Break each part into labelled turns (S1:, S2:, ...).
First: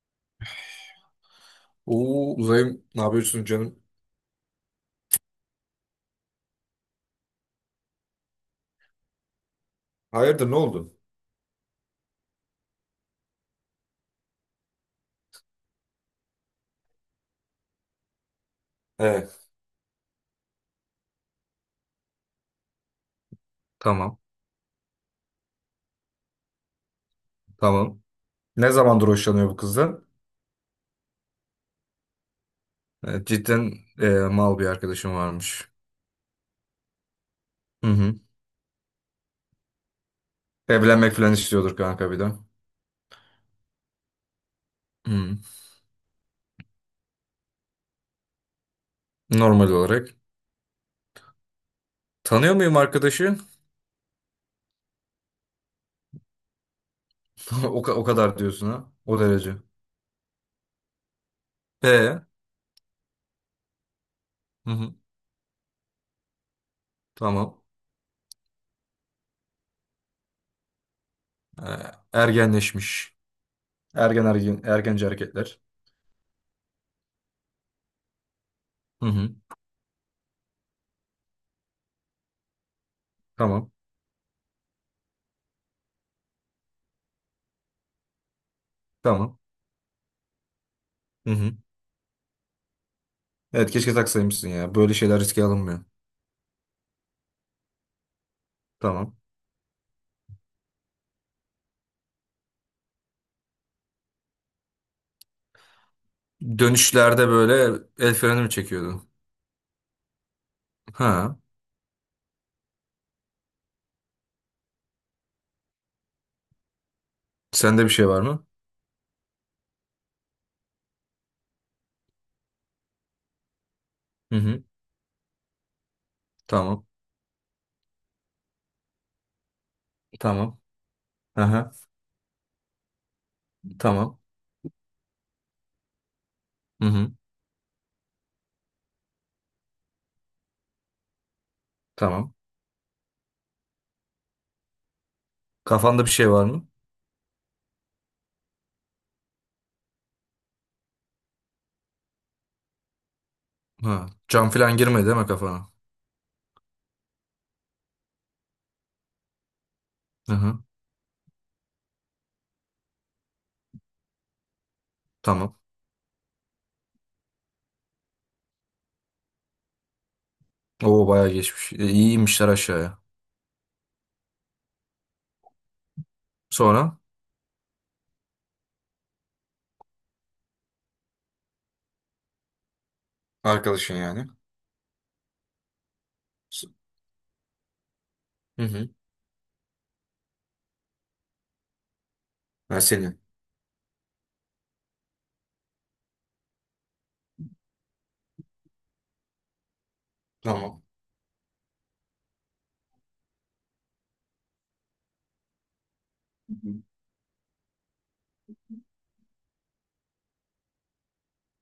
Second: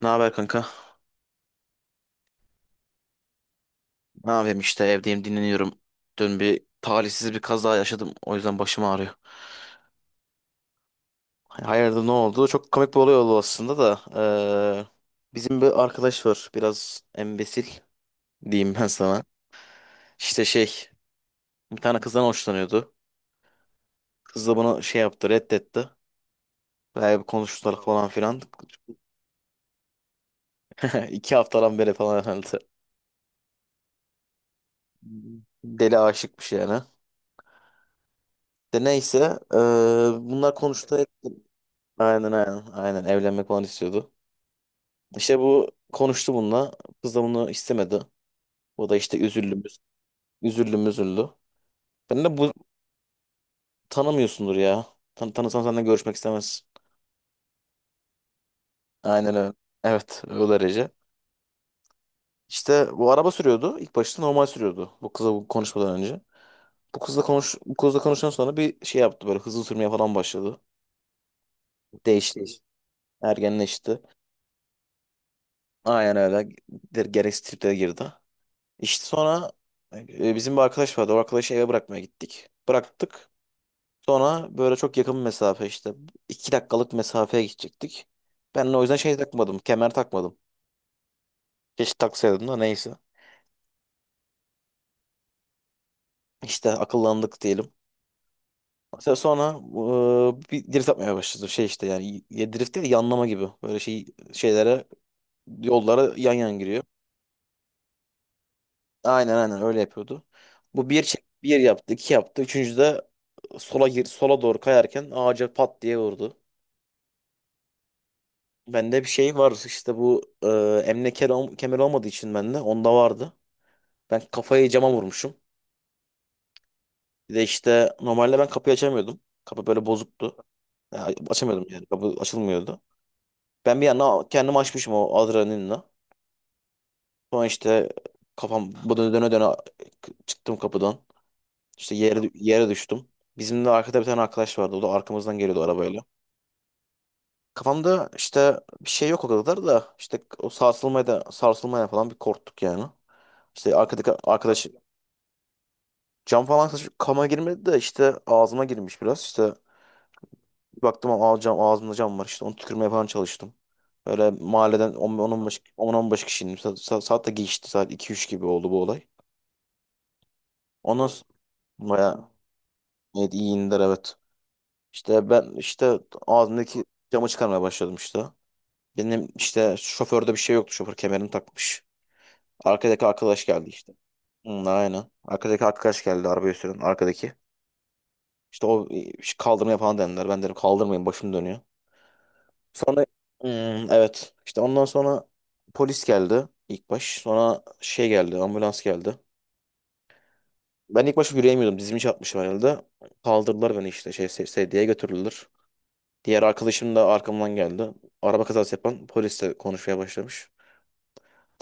S1: Ne haber kanka?
S2: Oo Uzay'ım ne yapıyorsun canım?
S1: Ne yapayım işte evdeyim, dinleniyorum. Dün bir talihsiz bir kaza yaşadım. O yüzden başım ağrıyor.
S2: Hayırdır ne oldu?
S1: Hani hayırdır ne oldu? Çok komik bir olay oldu aslında da. eee, Bizim bir arkadaş var. Biraz embesil diyeyim ben sana.
S2: Evet.
S1: İşte şey, bir tane kızdan hoşlanıyordu. Kız da bunu şey yaptı, reddetti. Bayağı bir konuştular
S2: Tamam.
S1: falan filan.
S2: Ne zamandır hoşlanıyor bu kızdan?
S1: 2 haftadan beri falan herhalde.
S2: Cidden mal bir arkadaşım varmış.
S1: Deli aşıkmış yani.
S2: Hı hı.
S1: De neyse, eee, bunlar konuştu.
S2: Evlenmek falan istiyordur kanka bir
S1: Aynen,
S2: de.
S1: aynen, aynen, evlenmek falan istiyordu.
S2: Hı.
S1: İşte bu konuştu bununla. Kız da bunu istemedi. O da işte üzüldü,
S2: Normal olarak.
S1: üzüldü, müzüldü. Ben de bu
S2: Tanıyor muyum arkadaşı?
S1: tanımıyorsundur ya. Tanısan senden görüşmek istemez.
S2: O, o kadar diyorsun ha. O
S1: Aynen öyle.
S2: derece.
S1: Evet, o derece.
S2: E.
S1: İşte bu araba sürüyordu. İlk başta normal
S2: Hı
S1: sürüyordu,
S2: hı.
S1: bu kızla bu konuşmadan önce.
S2: Tamam.
S1: Bu kızla konuşan sonra bir şey yaptı, böyle hızlı sürmeye falan başladı. Değişti işte.
S2: Ergenleşmiş.
S1: Ergenleşti.
S2: Ergen ergen ergenci hareketler.
S1: Aynen öyle. Gereksiz triplere girdi. İşte
S2: Hı hı.
S1: sonra bizim bir arkadaş vardı. O arkadaşı eve bırakmaya gittik. Bıraktık.
S2: Tamam.
S1: Sonra böyle çok yakın bir mesafe işte, 2 dakikalık mesafeye gidecektik. Ben de o yüzden şey
S2: Tamam.
S1: takmadım, kemer takmadım.
S2: Hı hı.
S1: Keşke taksaydım da neyse.
S2: Evet, keşke taksaymışsın ya. Böyle şeyler riske alınmıyor.
S1: İşte akıllandık diyelim. Mesela
S2: Tamam.
S1: sonra bir drift atmaya başladı. Şey işte, yani ya drift değil de yanlama gibi. Böyle şey, şeylere, yollara yan yan giriyor.
S2: Dönüşlerde böyle el freni mi çekiyordun?
S1: Aynen, aynen öyle yapıyordu. Bu bir
S2: Ha.
S1: bir yaptı, iki yaptı. Üçüncü de sola gir, sola doğru kayarken ağaca pat diye vurdu.
S2: Sende bir şey var mı?
S1: Bende bir şey var işte, bu emniyet kemer olmadığı için bende onda vardı. Ben
S2: Hı hı.
S1: kafayı cama vurmuşum.
S2: Tamam.
S1: Bir de işte normalde ben kapıyı açamıyordum. Kapı böyle bozuktu.
S2: Tamam.
S1: Ya, açamıyordum
S2: Aha.
S1: yani. Kapı açılmıyordu. Ben bir
S2: Tamam.
S1: yana kendimi açmışım o adrenalinle.
S2: Hı hı.
S1: Sonra işte kafam bu döne döne döne çıktım kapıdan. İşte
S2: Tamam.
S1: yere düştüm. Bizim de arkada bir tane arkadaş vardı. O da arkamızdan geliyordu arabayla.
S2: Kafanda bir şey var mı?
S1: Kafamda işte bir şey yok o kadar da, işte o sarsılmaya da sarsılmaya falan bir korktuk yani. İşte
S2: Ha.
S1: arkadaki
S2: Cam
S1: arkadaş
S2: falan girmedi değil mi kafana?
S1: cam falan saçıp kama girmedi de işte ağzıma girmiş biraz. İşte
S2: Hı hı.
S1: bir baktım cam, ağzımda cam var işte, onu tükürmeye falan çalıştım. Böyle mahalleden
S2: Tamam.
S1: 10-15, 10-15 kişinin saat de geçti, saat 2-3 gibi oldu bu olay. Ondan
S2: Oo
S1: sonra
S2: bayağı geçmiş. İyi
S1: bayağı,
S2: inmişler aşağıya.
S1: evet, iyi indiler, evet. İşte ben işte ağzımdaki
S2: Sonra?
S1: camı çıkarmaya başladım işte. Benim işte şoförde bir şey yoktu, şoför kemerini takmış. Arkadaki arkadaş geldi işte.
S2: Arkadaşın yani.
S1: Hı, aynen. Arkadaki arkadaş geldi, arabayı süren arkadaki.
S2: Hı
S1: İşte o,
S2: hı.
S1: kaldırmaya falan denediler. Ben dedim kaldırmayın, başım dönüyor.
S2: Ben
S1: Sonra
S2: seni.
S1: Evet, işte ondan sonra polis geldi ilk baş. Sonra şey geldi, ambulans geldi.
S2: Tamam.
S1: Ben ilk başta yürüyemiyordum, dizimi çarpmışım herhalde. Kaldırdılar beni işte, şey sedyeye götürüldüler. Diğer
S2: Hı hı.
S1: arkadaşım da arkamdan geldi. Araba kazası yapan polisle konuşmaya başlamış.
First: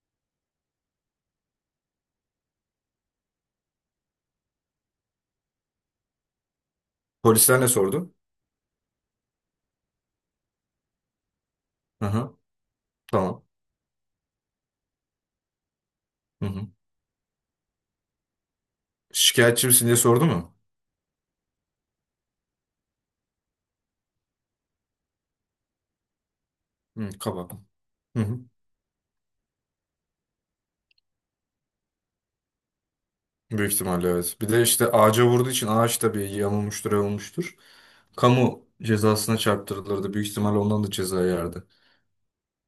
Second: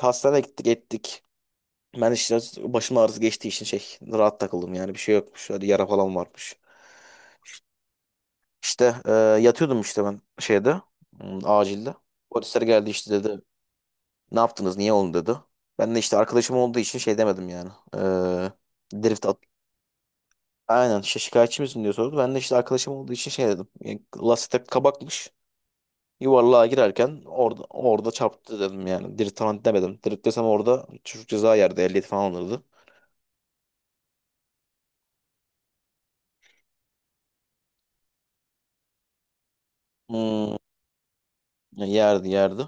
S1: Hastaneye gittik ettik. Ben işte başım ağrısı geçtiği için şey rahat takıldım yani, bir şey yokmuş. Hadi, yara falan varmış.
S2: Polisler ne sordu?
S1: İşte yatıyordum işte ben şeyde, acilde.
S2: Hı hı.
S1: Polisler geldi işte, dedi
S2: Tamam.
S1: ne yaptınız, niye oldu dedi. Ben de işte
S2: Hı
S1: arkadaşım
S2: hı.
S1: olduğu için şey demedim yani. Drift at.
S2: Şikayetçi misin diye sordu mu?
S1: Aynen işte şikayetçi misin diye sordu. Ben de işte arkadaşım olduğu için şey dedim. Yani lastik kabakmış. Yuvarlığa
S2: Hı,
S1: girerken
S2: kaba.
S1: orada
S2: Hı hı.
S1: çarptı dedim yani. Drift falan demedim. Drift desem orada çocuk ceza yerdi. Ehliyet falan alırdı.
S2: Büyük ihtimalle evet. Bir de işte ağaca vurduğu için ağaç tabii yamulmuştur, yamulmuştur. Kamu cezasına çarptırılırdı. Büyük
S1: Hmm,
S2: ihtimalle ondan da ceza yerdi.
S1: yerdi, yerdi.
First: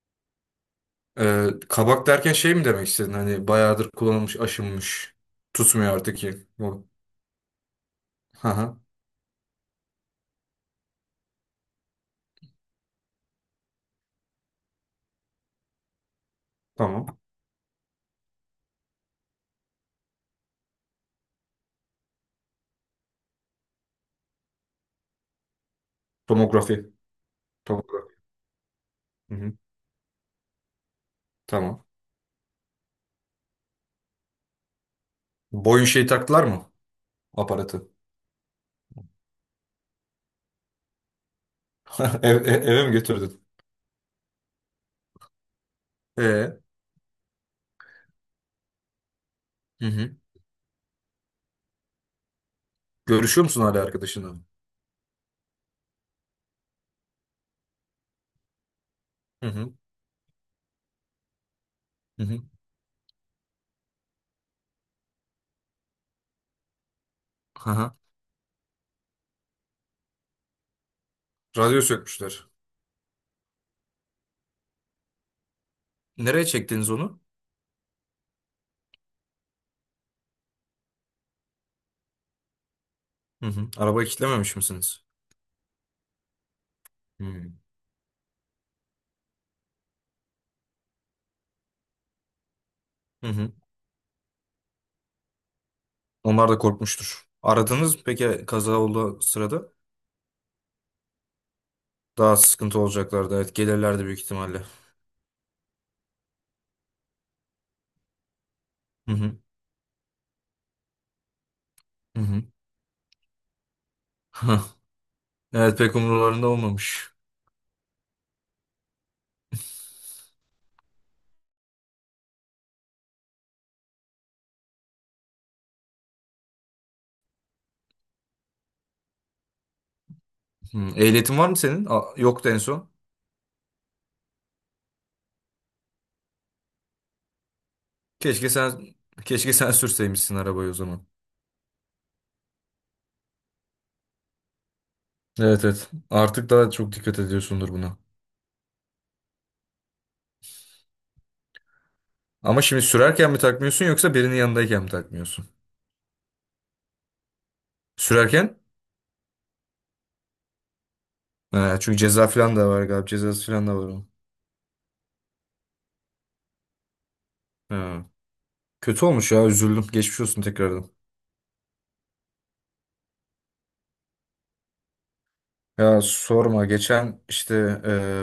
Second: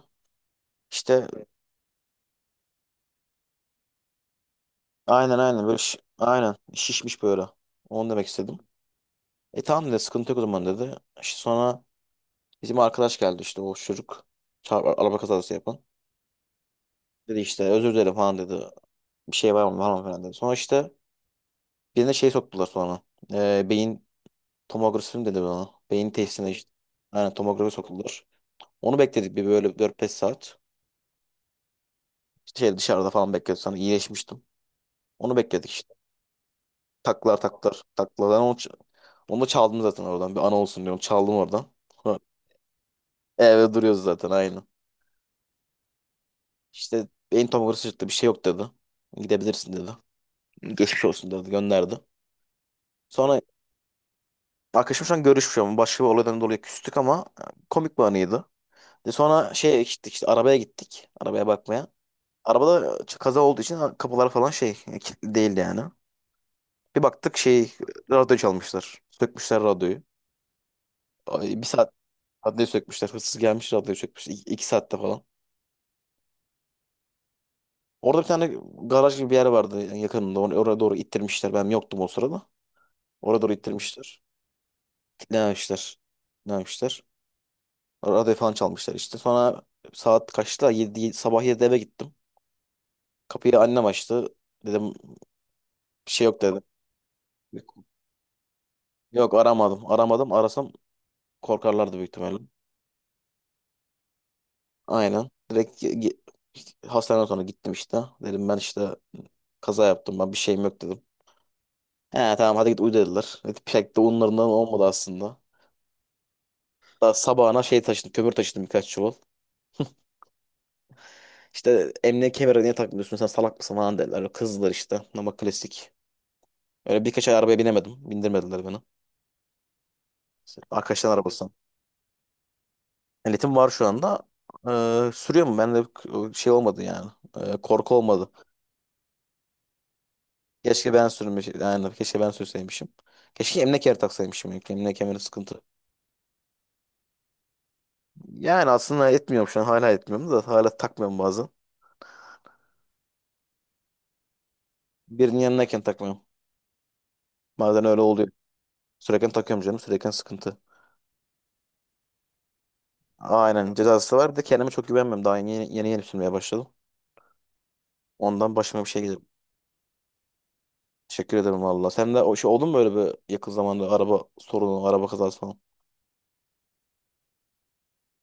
S1: İşte
S2: Kabak derken şey mi demek istedin? Hani bayağıdır kullanılmış, aşınmış.
S1: aynen, aynen böyle
S2: Tutmuyor artık ki
S1: aynen
S2: bu.
S1: şişmiş böyle. Onu demek
S2: Hı
S1: istedim.
S2: hı.
S1: E tamam dedi, sıkıntı yok o zaman dedi. İşte sonra bizim arkadaş geldi işte, o çocuk. Çarp, araba kazası yapan.
S2: Tamam.
S1: Dedi işte özür dilerim falan dedi. Bir şey var mı, var mı falan dedi. Sonra işte birine şey soktular sonra. Beyin tomografi mi dedi bana. Beyin testine işte.
S2: Tomografi.
S1: Aynen, tomografi
S2: Tomografi.
S1: soktular. Onu
S2: Hı
S1: bekledik bir
S2: hı.
S1: böyle 4-5 saat.
S2: Tamam.
S1: İşte şey dışarıda falan bekledik, sonra iyileşmiştim. Onu bekledik
S2: Boyun
S1: işte.
S2: şeyi taktılar mı?
S1: Taklar, taklar,
S2: Aparatı.
S1: taklar. Ben onu, onu da çaldım zaten oradan. Bir ana olsun diyorum. Çaldım oradan. Sonra
S2: Eve mi götürdün?
S1: evde duruyoruz zaten aynı.
S2: Ee,
S1: İşte beyin tomografi çıktı, bir şey yok dedi. Gidebilirsin
S2: hı
S1: dedi.
S2: hı.
S1: Geçmiş olsun dedi, gönderdi. Sonra
S2: Görüşüyor musun hala arkadaşınla?
S1: arkadaşım şu an görüşmüyor ama başka bir olaydan dolayı küstük, ama komik bir anıydı. De
S2: Hı
S1: sonra
S2: hı.
S1: şeye gittik işte, arabaya gittik, arabaya bakmaya.
S2: Hı hı.
S1: Arabada kaza olduğu için kapılar falan şey, kilitli değildi yani. Bir baktık
S2: Hı
S1: şey,
S2: hı.
S1: radyo çalmışlar. Sökmüşler radyoyu. Ay, bir
S2: Radyo
S1: saat
S2: sökmüşler.
S1: radyoyu sökmüşler. Hırsız gelmiş, radyoyu sökmüşler. İki, 2 saatte falan.
S2: Nereye çektiniz onu?
S1: Orada bir tane garaj gibi bir yer vardı yani yakınında. Oraya doğru ittirmişler. Ben yoktum o sırada. Oraya
S2: Hı
S1: doğru
S2: hı. Arabayı
S1: ittirmişler.
S2: kilitlememiş misiniz?
S1: Kilitlememişler. Kilitlememişler.
S2: Hı.
S1: Radyo falan çalmışlar işte. Sonra saat kaçta, yedi, sabah 7'de eve gittim.
S2: Hı hı.
S1: Kapıyı annem açtı. Dedim bir şey yok
S2: Onlar da
S1: dedim.
S2: korkmuştur. Aradınız mı peki kaza olduğu
S1: Yok,
S2: sırada?
S1: aramadım. Aramadım. Arasam korkarlardı büyük
S2: Daha
S1: ihtimalle.
S2: sıkıntı olacaklardı. Evet, gelirlerdi büyük ihtimalle.
S1: Aynen. Direkt hastaneden sonra gittim işte. Dedim ben işte
S2: Hı hı.
S1: kaza yaptım, ben bir şeyim yok dedim. He
S2: Hı hı.
S1: tamam, hadi git uyu dediler. Evet, pek de onlarından
S2: Hah.
S1: olmadı aslında.
S2: Evet, pek umurlarında olmamış.
S1: Daha sabahına şey taşıdım, kömür taşıdım birkaç çuval. İşte emniyet kemeri niye takmıyorsun, sen salak mısın falan dediler. Kızdılar işte, ama klasik. Öyle birkaç ay arabaya binemedim. Bindirmediler beni. İşte
S2: Hı.
S1: arkadaşların
S2: Ehliyetin var
S1: arabası.
S2: mı senin? Aa, yoktu en son.
S1: Ehliyetim var şu anda. Sürüyor mu? Ben de şey olmadı yani. Korku olmadı.
S2: Keşke sen keşke sen sürseymişsin arabayı o
S1: Keşke
S2: zaman.
S1: ben yani keşke ben sürseymişim. Keşke emlak kemeri taksaymışım. Yani emlak kemeri sıkıntı.
S2: Evet, evet. Artık daha çok dikkat ediyorsundur buna.
S1: Yani aslında etmiyorum şu an. Hala etmiyorum da, hala takmıyorum bazen.
S2: Ama şimdi sürerken mi takmıyorsun yoksa birinin yanındayken mi
S1: Birinin
S2: takmıyorsun?
S1: yanındayken takmıyorum. Bazen öyle oluyor.
S2: Sürerken?
S1: Sürerken takıyorum canım. Sürerken sıkıntı.
S2: Ha, çünkü ceza falan da var galiba. Cezası falan
S1: Aynen,
S2: da var onun.
S1: cezası var. Bir de kendime çok güvenmiyorum. Daha yeni sürmeye başladım.
S2: Ha.
S1: Ondan başıma bir şey
S2: Kötü
S1: gelir.
S2: olmuş ya üzüldüm. Geçmiş olsun tekrardan.
S1: Teşekkür ederim valla. Sen de o şey oldu mu böyle, bir yakın zamanda araba sorunu, araba kazası falan?
S2: Ya sorma, geçen işte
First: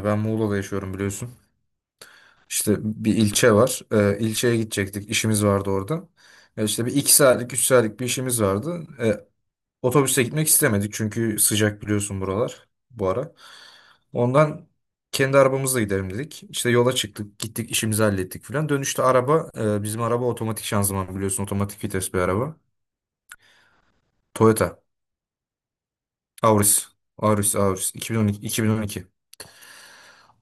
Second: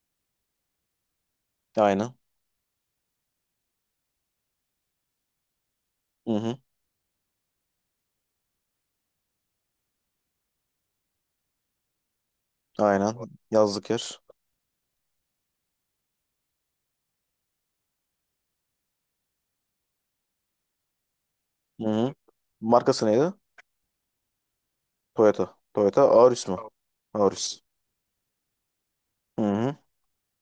S2: ben Muğla'da yaşıyorum biliyorsun.
S1: Aynen.
S2: İşte bir ilçe var. İlçeye gidecektik. İşimiz vardı orada.
S1: Hı hı.
S2: Ya işte bir iki saatlik üç saatlik bir işimiz vardı. Otobüste gitmek istemedik çünkü sıcak biliyorsun buralar bu
S1: Aynen.
S2: ara.
S1: Yazlık yer.
S2: Ondan kendi arabamızla gidelim dedik. İşte yola çıktık gittik işimizi hallettik falan. Dönüşte araba bizim araba otomatik şanzıman biliyorsun, otomatik
S1: Hı hı.
S2: vites bir araba.
S1: Markası neydi?
S2: Toyota
S1: Toyota. Toyota Auris mi?
S2: Auris.
S1: Auris.
S2: Auris Auris 2012, 2012.
S1: Hı hı.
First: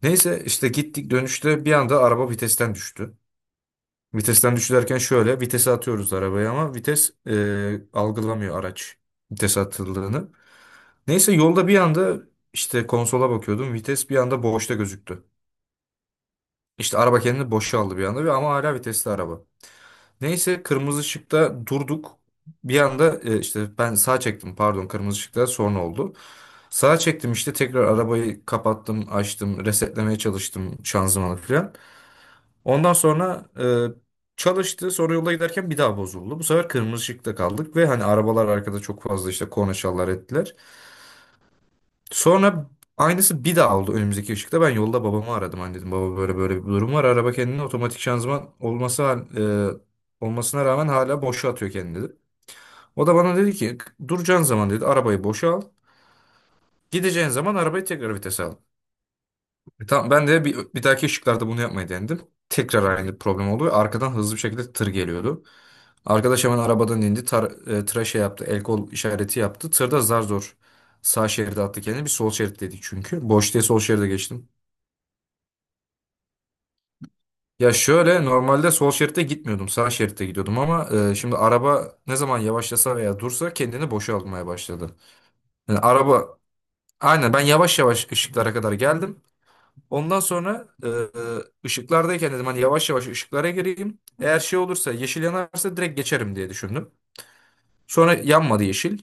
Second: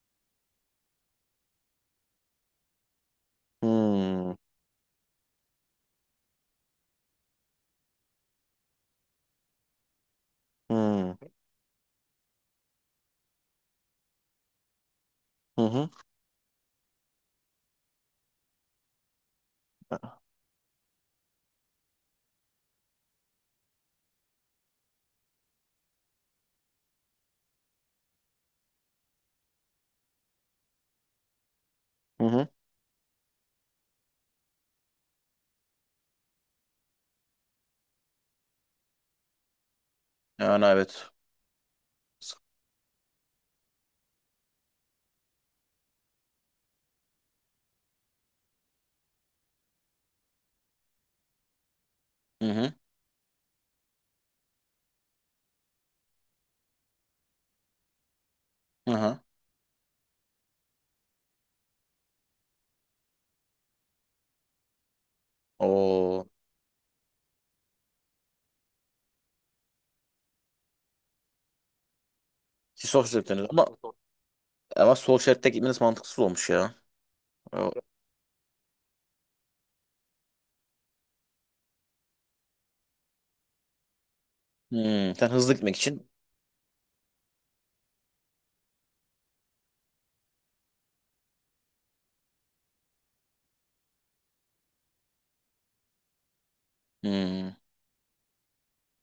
S2: Neyse işte gittik, dönüşte bir anda araba vitesten düştü.
S1: Hı
S2: Vitesten düştü derken şöyle, vitese atıyoruz arabaya ama vites algılamıyor araç vitese atıldığını.
S1: hı.
S2: Neyse yolda bir anda işte konsola bakıyordum, vites bir anda boşta gözüktü.
S1: Hı hı.
S2: İşte araba kendini boşa aldı bir anda ve ama hala vitesli araba. Neyse kırmızı ışıkta durduk. Bir anda işte ben sağ çektim, pardon kırmızı ışıkta sonra oldu. Sağa çektim işte, tekrar arabayı kapattım açtım, resetlemeye çalıştım şanzımanı falan.
S1: Hı hı.
S2: Ondan sonra çalıştı. Sonra yolda giderken bir daha bozuldu. Bu sefer kırmızı ışıkta kaldık ve hani arabalar arkada çok fazla işte korna çalar ettiler.
S1: Yani evet.
S2: Sonra aynısı bir daha oldu önümüzdeki ışıkta. Ben yolda babamı aradım. Hani dedim baba böyle böyle bir durum var. Araba kendini otomatik şanzıman olması olmasına rağmen hala boşa atıyor kendini dedi.
S1: Hı hı.
S2: O da bana dedi ki duracağın zaman dedi arabayı boşa al. Gideceğin zaman arabayı tekrar vitese al.
S1: Hı hı.
S2: Tamam, ben de bir dahaki ışıklarda bunu yapmayı denedim. Tekrar aynı problem oldu ve arkadan hızlı bir şekilde tır geliyordu.
S1: O
S2: Arkadaş hemen arabadan indi. Tıra şey yaptı. El kol işareti yaptı. Tırda zar zor sağ şeride attı kendini. Bir sol şeritteydik
S1: ki sol
S2: çünkü.
S1: şeritteniz,
S2: Boş diye
S1: ama
S2: sol şeride geçtim.
S1: sol şeritte gitmeniz mantıksız olmuş ya. O-
S2: Ya şöyle normalde sol şeritte gitmiyordum. Sağ şeritte gidiyordum ama şimdi araba ne zaman yavaşlasa veya dursa kendini boşa almaya başladı.
S1: Hmm. Sen hızlı gitmek
S2: Yani
S1: için
S2: araba aynen ben yavaş yavaş ışıklara kadar geldim. Ondan sonra ışıklardayken dedim hani yavaş yavaş ışıklara gireyim. Eğer şey olursa, yeşil yanarsa direkt geçerim diye düşündüm.
S1: hmm.
S2: Sonra yanmadı yeşil.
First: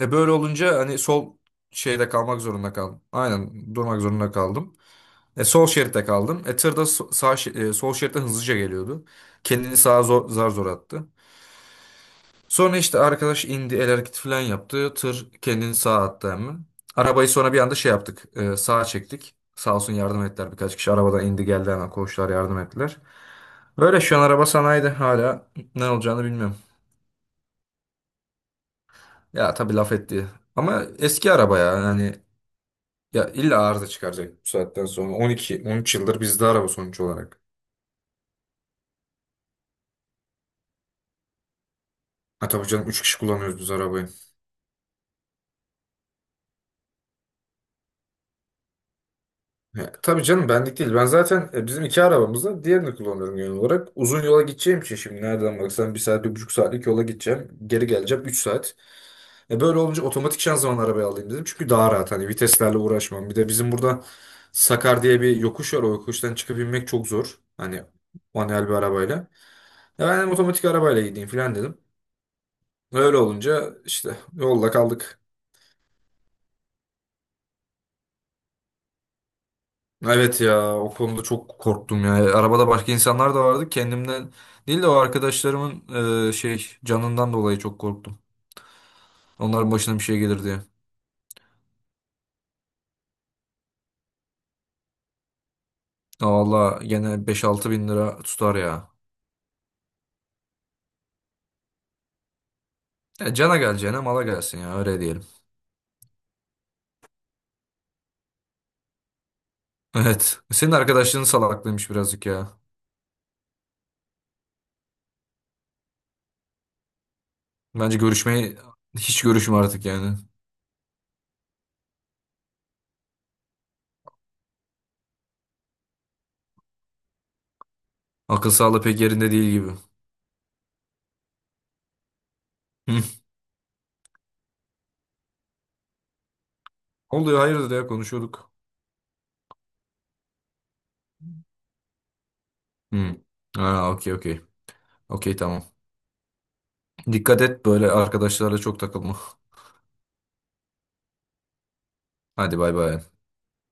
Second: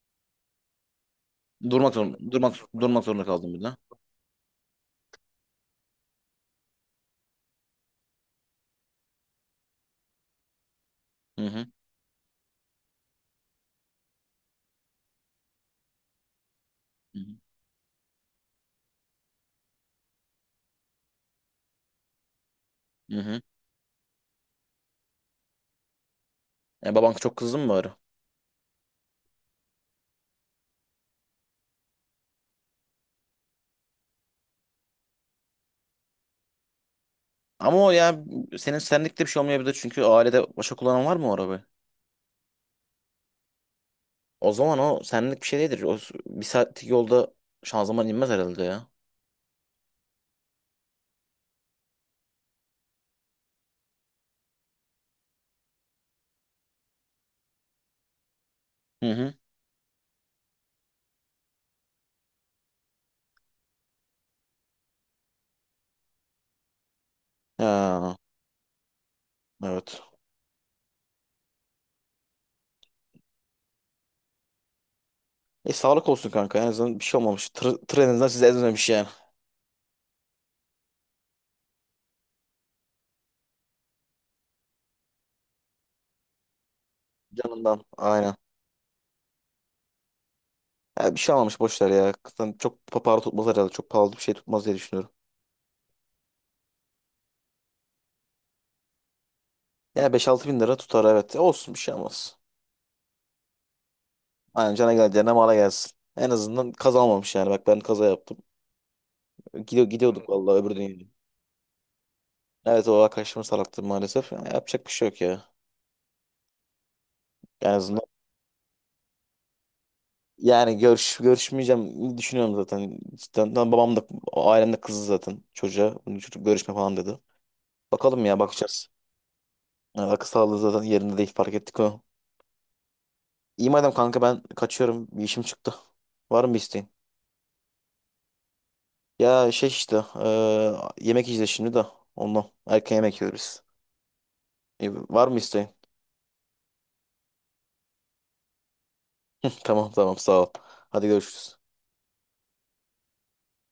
S2: E böyle olunca hani sol şeyde kalmak zorunda kaldım.
S1: durmak zorunda kaldın bir
S2: Aynen
S1: de.
S2: durmak zorunda kaldım. E sol şeritte kaldım. E tır da sol şeritte hızlıca geliyordu. Kendini sağa zar zor attı.
S1: Hı hı.
S2: Sonra işte arkadaş indi el hareketi falan yaptı. Tır kendini sağa attı hemen.
S1: Hı hı.
S2: Arabayı sonra bir anda şey yaptık. Sağa çektik. Sağ olsun yardım ettiler. Birkaç kişi arabadan indi geldi hemen, koçlar yardım ettiler.
S1: Hı hı.
S2: Böyle şu an araba sanayide, hala ne olacağını bilmiyorum.
S1: E, baban çok kızdı mı bari?
S2: Ya tabii laf etti. Ama eski araba ya yani. Ya illa arıza çıkaracak bu saatten sonra. 12, 13 yıldır bizde araba sonuç olarak.
S1: Ama o ya, senin senlikte bir şey olmayabilir, çünkü ailede başka kullanan var mı o arabayı?
S2: Ha, tabii canım, 3 kişi kullanıyoruz biz arabayı.
S1: O zaman o senlik bir şey değildir. Bir saatlik yolda şanzıman inmez herhalde ya.
S2: Ya, tabii canım benlik değil. Ben zaten bizim iki arabamız var. Diğerini kullanıyorum genel olarak. Uzun yola gideceğim için şimdi nereden baksan bir saat, bir buçuk saatlik yola gideceğim. Geri geleceğim 3 saat.
S1: Hı hı.
S2: Böyle olunca otomatik şanzıman arabayı alayım dedim. Çünkü daha rahat, hani viteslerle uğraşmam. Bir de bizim burada Sakar diye bir yokuş var. O yokuştan çıkıp inmek çok zor, hani
S1: Ha,
S2: manuel bir arabayla.
S1: evet.
S2: Ya ben dedim otomatik arabayla gideyim falan dedim. Öyle olunca işte yolda kaldık.
S1: E, sağlık olsun kanka. En azından bir şey olmamış. Tır en azından sizi ezmemiş yani.
S2: Evet ya, o konuda çok korktum ya. Arabada başka insanlar da vardı. Kendimden değil de o arkadaşlarımın şey canından dolayı çok
S1: Canından.
S2: korktum.
S1: Aynen.
S2: Onların başına bir şey gelir diye.
S1: Ya bir şey olmamış, boş ver ya. Zaten çok para tutmaz herhalde. Çok pahalı bir şey tutmaz diye düşünüyorum.
S2: Ya valla gene 5-6 bin lira tutar ya.
S1: Yani 5-6 bin lira tutar, evet. E olsun, bir şey olmaz.
S2: Ya cana geleceğine mala gelsin
S1: Aynen,
S2: ya,
S1: cana
S2: öyle diyelim.
S1: geleceğine mala gelsin. En azından kaza olmamış yani. Bak ben kaza yaptım. Gidiyorduk
S2: Evet.
S1: vallahi
S2: Senin
S1: öbür dünyaya.
S2: arkadaşlığın salaklıymış birazcık ya.
S1: Evet, o arkadaşımın salaktı maalesef. Ya, yapacak bir şey yok ya. En
S2: Bence
S1: azından
S2: görüşmeyi hiç görüşme artık yani.
S1: yani görüşmeyeceğim düşünüyorum zaten. Cidden lan, babam da ailem de kızdı zaten çocuğa. Bunu çocuk görüşme falan dedi. Bakalım ya,
S2: Akıl sağlığı
S1: bakacağız.
S2: pek yerinde değil gibi.
S1: Yani akıl sağlığı zaten yerinde değil, fark ettik onu.
S2: Hı.
S1: İyi madem kanka, ben kaçıyorum. Bir işim çıktı. Var mı bir isteğin?
S2: Oluyor, hayırdır ya, konuşuyorduk.
S1: Ya şey işte, yemek yiyeceğiz şimdi de ondan. Erken
S2: Hı.
S1: yemek yiyoruz.
S2: Ha, okey okey.
S1: İyi, var mı
S2: Okey tamam.
S1: isteğin?
S2: Dikkat et, böyle arkadaşlarla çok takılma.
S1: Tamam, tamam, sağ ol. Hadi görüşürüz.
S2: Hadi bay bay.